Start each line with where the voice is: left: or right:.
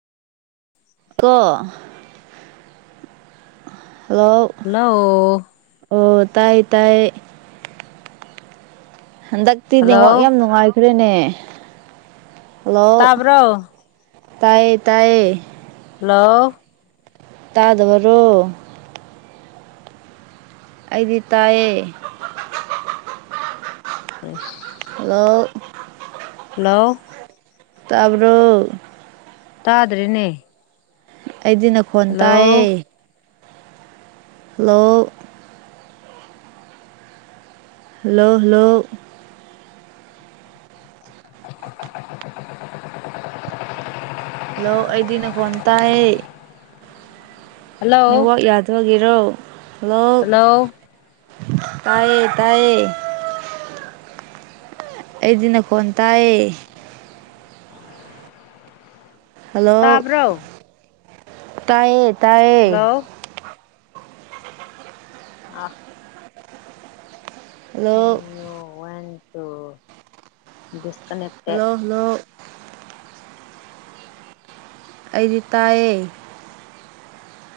right: ꯑꯂꯣ ꯍꯜꯂꯣ
left: ꯂꯥꯑꯣ
right: ꯑꯣ ꯇꯥꯏ ꯇꯥꯏ ꯍꯟꯗꯛꯇꯤ ꯅꯦꯋꯥꯛ
left: ꯍꯜꯂꯣ
right: ꯌꯥꯝ ꯅꯨꯡꯉꯥꯏꯈ꯭ꯔꯦꯅꯦ ꯍꯜꯂꯣ
left: ꯇꯥꯕ꯭ꯔꯣ
right: ꯇꯥꯏꯌꯦ ꯇꯥꯏꯌꯦ
left: ꯍꯜꯂꯣ
right: ꯇꯥꯗꯕꯔꯣ ꯑꯩꯗꯤ ꯇꯥꯌꯦ
left: ꯐ꯭ꯔꯦꯁ
right: ꯍꯂꯣ
left: ꯂꯥꯎ
right: ꯇꯥꯕ꯭ꯔꯣ
left: ꯇꯥꯗ꯭ꯔꯦꯅꯦ
right: ꯑꯩꯗꯤ ꯅꯈꯣꯟ ꯇꯥꯌꯦ ꯍꯂꯣ ꯍꯜꯂꯣ ꯍꯂꯣ ꯍꯜꯂꯣ ꯑꯩꯗꯤ ꯅꯈꯣꯟ ꯇꯥꯏꯌꯦ
left: ꯍꯜꯂꯣ
right: ꯅꯦꯋꯥꯛ ꯌꯥꯗꯕꯒꯤꯔꯣ ꯍꯂꯣ
left: ꯍꯜꯂꯣ
right: ꯇꯥꯌꯦ ꯇꯥꯏꯌꯦ ꯑꯩꯗꯤ ꯅꯈꯣꯟ ꯇꯥꯌꯦ ꯍꯜꯂꯣ
left: ꯇꯥꯕ꯭ꯔꯣ
right: ꯇꯥꯏꯌꯦ ꯇꯥꯏꯌꯦ
left: ꯍꯜꯂꯣ ꯑ
right: ꯍꯜꯂꯣꯛ
left: ꯇꯣ ꯗꯤꯁꯀꯅꯦꯛ
right: ꯍꯜꯂꯣ ꯍꯜꯂꯣ ꯑꯩꯗꯤ ꯇꯥꯏꯌꯦ